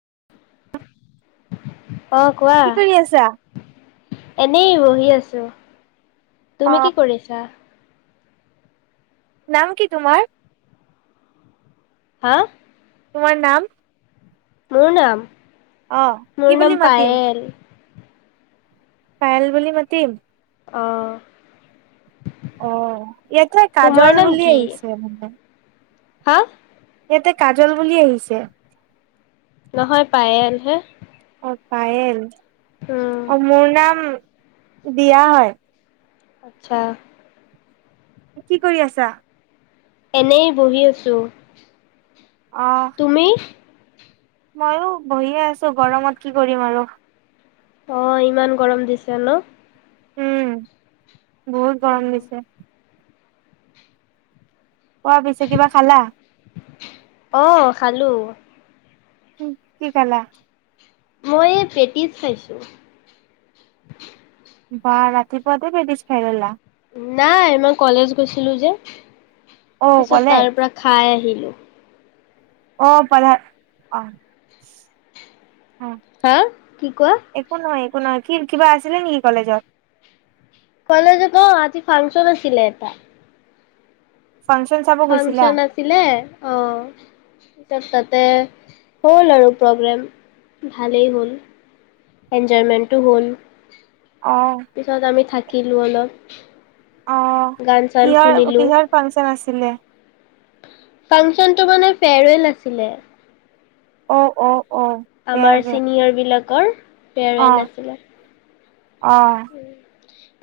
[inaudible] কি কৰি আছা। এনেই বহি আছো। তুমি অ'। কি কৰিছা। নাম কি তোমাৰ? হা তোমাৰ নাম। মোৰ নাম? অ'। কি মোৰ বুলি নাম মাতিম? পায়েল। পায়েল বুলি মাতিম? অঁ অ ইয়াতে কাজল নাম বুলি কি আহিছে মানে। হা? ইয়াতে কাজল বুলি আহিছে। নহয় পায়েল হে। অ' পায়েল। উম অ মোৰ নাম বিয়া হয়। আচ্ছা। কি কৰি আছা? এনেই বহি আছো। অ' তুমি? ময়ো বহিয়ে আছো গৰমত কি কৰিম আৰু। অ ইমান গৰম দিছে ন? উম, বহুত গৰম দিছে। কোৱা পিছে কিবা খালা? অ' খালো। কি খালা? মই পেটিজ খাইছো। বাাহ ৰাতিুৱদে ভে দিছ খাই লা [inaudible] নাই মই কলেজ গৈছিলো যে। অ' পিছত কলেজ? তাৰ পৰা খাই আহিলো। অ পদা অ [inaudible] হা কি কোৱা? একো নহয় কি কিবা আছিলে নেকি কলেজত? কলেজত অ আজি ফাংচন আছিলে এটা। ফাংচন চাব গৈছিলা ফাংচন আছিলে অ। ত তাতে হ'ল আৰু প্ৰগ্ৰেম ভালেই হ'ল এনজয়মেণ্টোটো হ'ল। অ পিছত আমি থা কিলোঁ অলপ। অ গান চান কিহৰ শুনিলো কিহৰ ফাংচন আছিলে? ফাংচনটো মানে ফেৰৱেল আছিলে। অ অ। অ আমাৰ ফেয়াৰৱেল চিনিয়ৰ বিলাক কৰ অ ফেৱাৰৱেল আছিলে। অ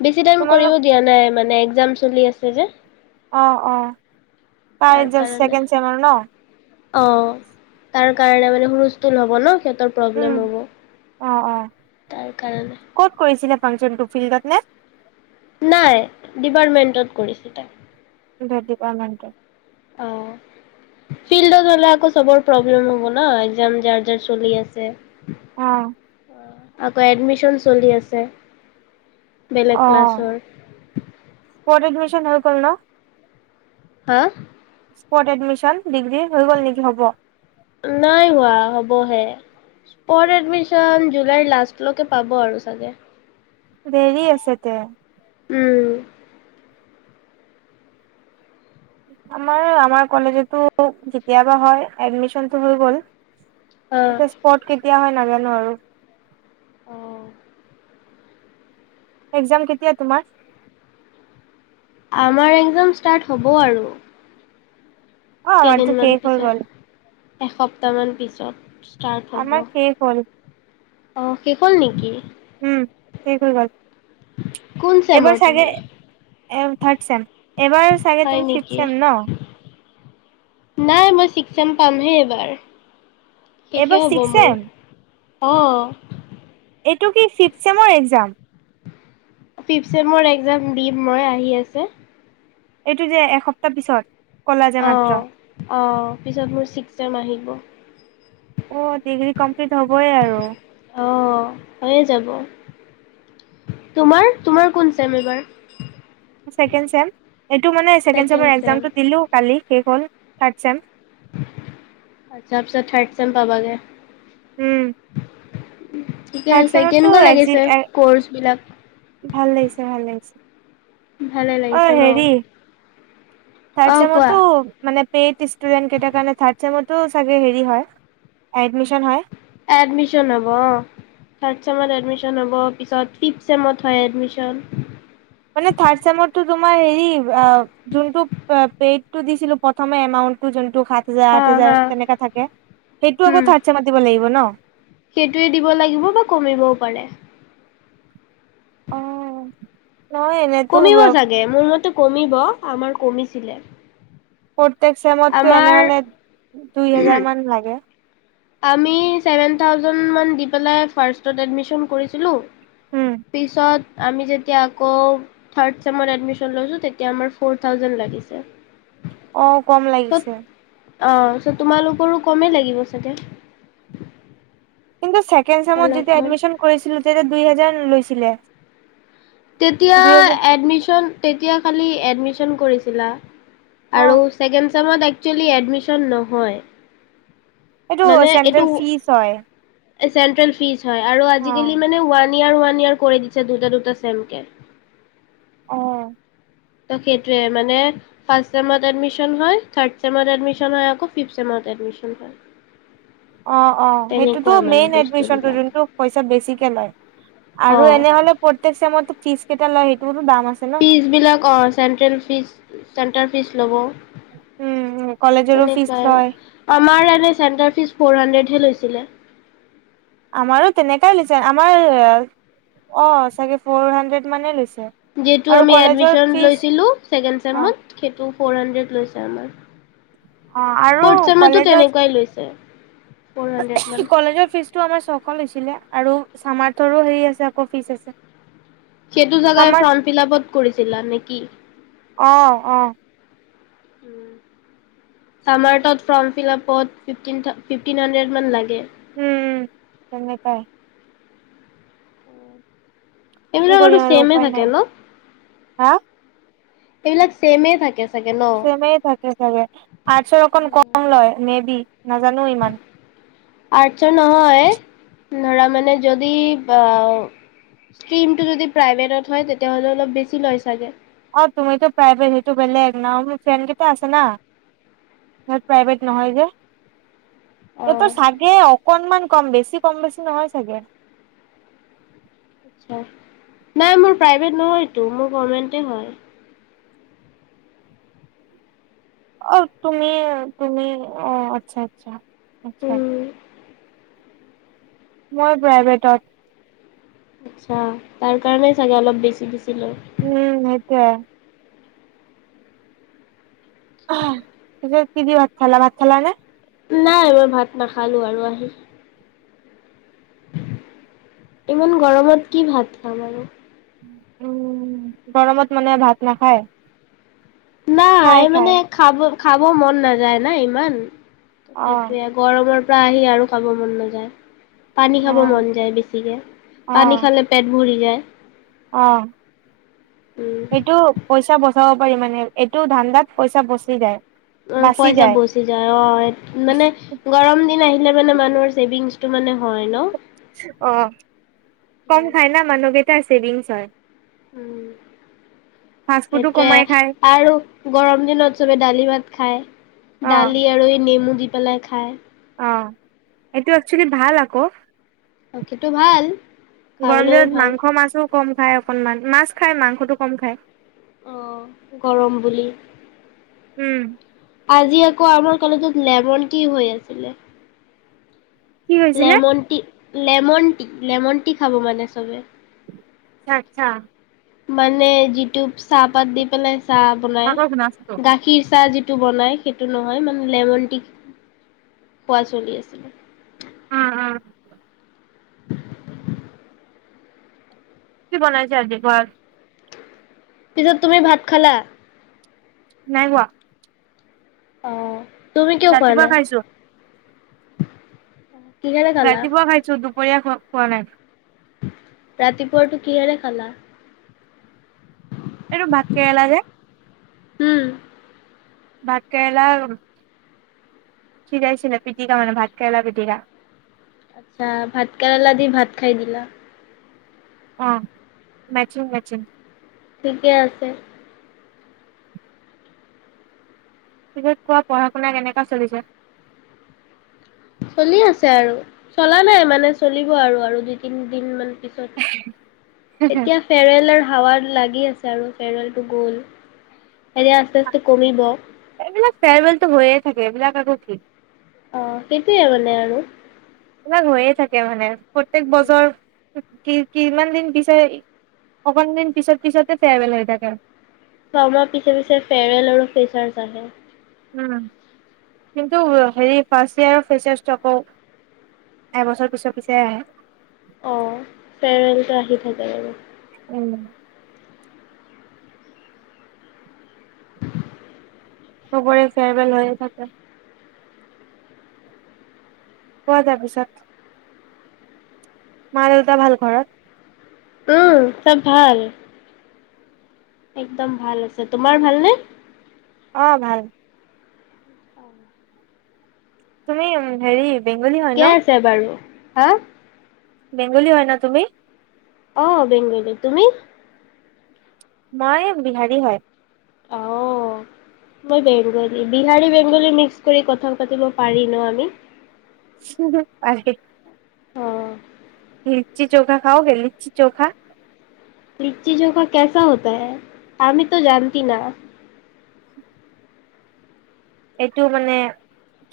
বেছি টাইম তোমালোক কৰিব দিয়া নাই মানে, এক্সাম চলি আছে যে। অ অ তাৰ কাৰ কাৰণে ছেকেণ্ড চেমৰ ন অ তাৰ কাৰণে মানে হুলস্থুল হব ন। সিহঁতৰ উম প্ৰব্লেম হ'ব অ অ তাৰ কাৰণে। ক'ত কৰিছিলে ফাংচনটো ফিলডত নে? নাই ডিপাৰ্টমেন্টত কৰিছিলে। ডিপাৰ্টমেণ্ট। অ ফিলডতলে আকৌ প্ৰব্লেম হব ন এক যাৰ যাৰ চলি আছে। অ আকৈ এডমিছন চলি আছে। বেলেগ ক্লাছৰ। অহ এডমিছন হৈ গল ন। হা স্পত এডমিশন ডিগ্ৰী হৈ গ'ল নেকি হ'ব? নাই হোৱা হ'বহে স্পট এডমিচন জুলাইৰ লাষ্টলৈকে পাব আৰু চাগে দেৰি আছে তে উম। আমাৰ আমাৰ কলেজটো কেতিয়াবা হয় এডমিচনতটো হৈ গ'ল। অ' এতিয়া স্পৰ্ট কেতিয়া হয় নাজানো আৰু। আহ। এক্সাম কেতিয়া তোমাৰ? আমাৰ এক্সাম ষ্টাৰ্ট হ'ব আৰু। অ আমাৰতো শেষ হৈ গল। এসপ্তাহ মান পিছত। ষ্টাৰ্ট হ'ব। আমাৰ শেষ হল। অ', শেষ হ'ল নেকি? উম, শেষ হৈ গ'ল। কোন এবাৰ চেমৰ চাগে তুমি? [unintelligible] ছেম, এবাৰ চাগে হয় তুমি নেকি? ফিফছেম ন? নাই মই ছিক্সছেম পামহে এইবাৰ। শেষে এইবাৰ হ'ব মোৰ। ছিক্সছেম? অ'। এইটো কি ফিফথ চেমৰ এক্সাম? ফিফচেমৰ একজাম দিম মই, আহি আছে। এইটো যে, এসপ্তাহ পিছত? কলা যে মাত্ৰ অ', অ', পিছত মোৰ ছিক্সছেম আহিব। অ', ডিগ্ৰী কমপ্লিট হ'বই আৰু। অ', হৈয়ে যাব। তোমাৰ, তোমাৰ কোন চেম এইবাৰ? ছেকেণ্ড চেম, এইটো মানে ছেকেণ্ড চেমৰ একজামটো দিলোঁ কালি। শেষ হ'ল, থাৰ্ড চেম আতচ্ছা, [unintelligible] থাৰড ছেম পাবাগে। উম। ঠিকে থাৰ্ড আছে, চেমৰতো কেনেকুৱা একজি লাগিছে কৰ্চ বিলাক? ভাল লাগিছে, ভাল লাগিছে। ভালে অ লাগিছে ন? হেৰি থাৰ্ড অ', কোৱা চেমটো মানে পেইত ইষ্টুডেটাৰ কাৰণে থাৰ্ডচেমৰ ত' চাগে হেৰি হয়, এডমিচন হয়। এডমিচন হ'ব অ', থাৰ্ড চেমত এদমিছন হ'ব, ফিফ চেমত হয়, এডমিছন। মানে থাৰ্ড চেমৰটো তোমাৰ হেৰি আ, যোনটো পে-পেইডটো দিছিলোঁ প্ৰথমে এমাউণ্টো যোন টো, সাত হাজাৰ, হা আঠ হা হাজাৰ তেনেকা থাকে সেইটো উম আকৌ থাৰ্ড ছেমট মাতিব লাগিব ন? সেইটোৱে দিব লাগিব বা কমিবও পাৰে। অ'। কমিব চাগে, মোৰ মতে কমিব, আমাৰ কমিছিলে। প্ৰতেক চেমতটো আমাৰ এনেহলে দুই হাজাৰ মান লাগে। আমি চেভেন ঠাওজেন মান দি পেলাই ফাৰ্ষ্টত এদমিছন কৰিছিলো। উম পিছত আমি যেতিয়া আকৌ থাৰ্ড চেমত এদমিছন লৈছো, তেতিয়া আমাৰ ফ'ৰ ঠাওজেন লাগিছে। অ', কম লাগিছে। অ', চ' তোমালোকৰো কমেই লাগিব [unintelligible] কিন্তু চেক চেকেণ্ড চেমত যেতিয়া অলপমান এডমিশন কৰিছিলো তেতিয়া দুই হেজাৰ লৈছিলে। তেতিয়া দুই হেজাৰ এডমিশন তেতিয়া খালী এডমিশন কৰিছিলা। অ আৰু চেকেণ্ড চেমত একচুৱেলি এডমিশন নহয় এইটো চেন্ট্ৰেল ফিজ হয়। চেট্ৰেল ফিচ হয় আৰু আজি অ কালি মানে ওৱান ইয়াৰ ওৱান ইয়াৰ কৰি দিছে দুটা দুটা চেমকে [inaudible] অ [unintelligible] অ অ সেইটোতো তেনেকুৱা মানে মেইন এডমিচোনটো বস্তুবিলাক যোনটো পইচা বেছিকে লয় অ'। আৰু এনেহলে প্ৰত চেমত ফি সেইটো, ফিজ বিলাক অ চেন্ট্ৰেল ফিজ, চেণ্টাৰ ফিচ ল'ব, উম, কলেজৰো তোয় ফিজ লয় আমাৰ এনে চেটাৰ ফিচ উঠে লৈছিলে [inaudible] আমাৰো তেনেকাই লৈছে আমাৰ অ চাগে ফৰ হাড্ৰেড মানে লৈছে। [unintelligible] আৰু ফ'ৰ কলেজৰ হাণ্ড্ৰেড ফিজ অ', লৈছে আমাৰ, অ আৰু ফ'ৰ্থ চেমতো কলেজত তেনেকুৱাই লৈছে ফ'ৰ হাণ্ড্ৰেড মান। কলেজৰ ফিজতটো আমাৰ ছখন হৈছিলে আৰু চামাৰ্থৰো হেৰি আছে আকৌ ফিচ আছে [inaudible] সেইটো জোগাই চামাৰ্থ ফৰ্ম ফিল লাপত কৰিছিলা নেকি অহ অ' চামাটোত ফৰম ফিলা ফট ফিটিন হাড্ৰেড মান লাগে। উম তেনে তা কি এইবিলাক আৰু কৰিম চেমে উপায় থাকে নাই ন হা? [inaudible] এইবিলাক চেছেমে থাকে চাগে ন? চেমে থাকে চাগে আছোৰ অকণ কম খং লয় মে বি নাজানো ইমান আৰছোট নহয় ধৰা মানে যদিষ্ট বা ইচটিমটো প্ৰাইভেট তেতিয়া হলে অল বেছি লাগে। অ তুমো প্ৰাইভেট সেইটো বেলেগ ন ফ্ৰেণ্ কেইটা আছে না ই প্ৰাইভেট নহয় যে [inaudible] অ' ততোৰ চাগে অকনমান কম বেছি কম বেছি নহয় চাগে [inaudible] নাই মোৰ প্ৰাইভেট নহয়তটো মোৰ গমেন্ট হয় [inaudible] অ তুমি তুমি অ আচ্ছা আচ্ছা। আচ্ছা। উম। মই প্ৰাইভেটত আচ্ছা তাৰ কাৰণে চাগে অলপ বেছি দিছিলো। উম সেইতোয়ে। কি দি ভাত খালা ভাত খালা নে? নাই মই ভাত নাখালো আৰু আহি। ইমান গৰমত কি ভাত খাম আৰু। উম গৰমত মানে ভাত নাখায়। নাই খাই খাই মানে খাব খাব মন নাযায় না ইমান অ সেইটোৱে গৰমৰ পৰা আহি আৰু খাব মন নাযায় পানী অ খাব মন যায় বেছিকে অ পানী খালে পেট ভৰি যায় অ উম সেইটো পইচা বচ চাব পাৰি মানে এইটো ধান্দাত পইচা বচি যায় অ বাচি পইচা যায় বচি যায় অ মানে গৰম দিন আহিলে মানে মানুহৰ ছেভিংছ টো মানে হয় ন অ কম খাই না মানুহ [unintelligible] ছেভিংছ হয় উম ফাষ্ট ফুডো কমাই খায় সেইটোৱে আৰু গৰম দিনত চবে দালি ভাত খায় অ দালি আৰু এই নেমু দি পেলাই খায় অ এইটো একচুৱেলি ভাল আকৌ তাকেটো ভাল গৰম খাবলৈও দিনত ভাল মাংস মাছো কম খাই অকনমান মাছ খাই, মাংসটো কম খায়। অ' গৰম বুলি। উম। আজি আকৌ আমাৰ কলেজত লেমন কি হৈ আছিলে। কি হৈছিলে লেমন টিৰ লেমন টি, লেমন টি খাব মানে চবে আচ্ছা, আচ্ছা। মানে যিটো চাহপাত দি পেলাই চাহ বনাই শাকৰ নাচটো গাখীৰ চাহ যিটো টো বনাই সেইটো নহয় মানে লেমন টি খোৱা চলি আছিলে। উম। [unintelligible] কি বনাইছে আজিৰ ঘৰত? পিছত তুমি ভাত খালা? নাই খোৱা অ'। তুমি কিয় খোৱা ৰাতিপুৱা নাই? খাইছো কিহেৰে খালা? ৰাতিপোৱা খাইছো, দু [unintelligible] খো-খোৱা নাই। ৰাতিপুৱাৰটো কিহেৰে খালা? এইটো ভাতকেৰেলা যে উম। ভাতকেৰেলা [unintelligible] পিটিকা মানে ভাত [unintelligible] পিটিকা আচ্ছা, ভাত কেৰেলা দি ভাত খাই দিলা। অ' মেটচিং মেটচিং। ঠিকে আছে। পিছে কোৱা, পঢ়া শুনা কেনেকুৱা চলিছে? চলি আছে আৰু চলা নাই মানে, চলিব আৰু, আৰু দুই তিনি দিন মান। পিছত, এতিয়া ফেয়াৰবেলৰ হাৱা লাগে [unintelligible] আছে আৰু ফেৰৱেলটো গ'ল। এনে আস্তে আস্তে কমিব। এইবিলাক ফেয়াৰৱেলটো হৈয়ে থাকে এইবিলাক আকৌ কি? অ' সেইটোৱে মানে আৰু। কিবা হৈয়ে থাকে মানে। প্ৰত্যেক বছৰ কি কিমান দিন পিছে, কিমান দিন পিছে পিছে ফেয়াৰবেল হৈ থাকে। ছমাহ পিছে পিছে ফেয়াৰবেল আৰু ফেচাছ আহে। উ কিন্তু হেৰি ফ্ৰাষ্ট ইয়াৰ ফ্ৰেচাছ আকৌ, এবছৰ পিছে, পিছে আহে। অ' ফেৰৱেলটো আহি থাকে আৰু। উম। [inaudible] চবৰে ফেয়াৰবেল হৈ থাকে। কোৱা তাৰপিছত। মা- দেউতা ভাল ঘৰত? উম, চব ভাল। একদম ভাল আছে, তোমাৰ ভালনে? অ', ভাল। তুমি হেৰি বেংগলী হয় ন ঠিকে আছে বাৰু। হা? বেংগলী হয় ন তুমি? অ', বেংগলী, তুমি? মই বিহাৰী হয়। অ', মই বেংগলী, বিহাৰী বেংগলী মিক্স কৰি কথা পাতিব পাৰি ন আমি। পাৰি। অ'। লিচি চৌখা খাওগে, লিচি চৌখা। লিচি চৌখা কেচা হতা হে, আমিটো জানতি না। এইটো মানে এ,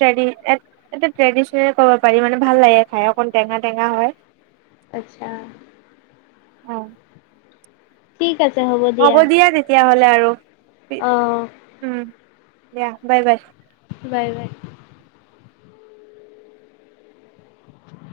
ট্ৰেডিশনেল কব পাৰি মানে, ভাল লাগে খাই, অকন টেঙা টেঙা হয়। আচ্ছা। ঠিক হ'ব দিয়া তেতিয়াহ'লে আৰু। অঁ উম। দিয়া, বাই বাই। Bye bye.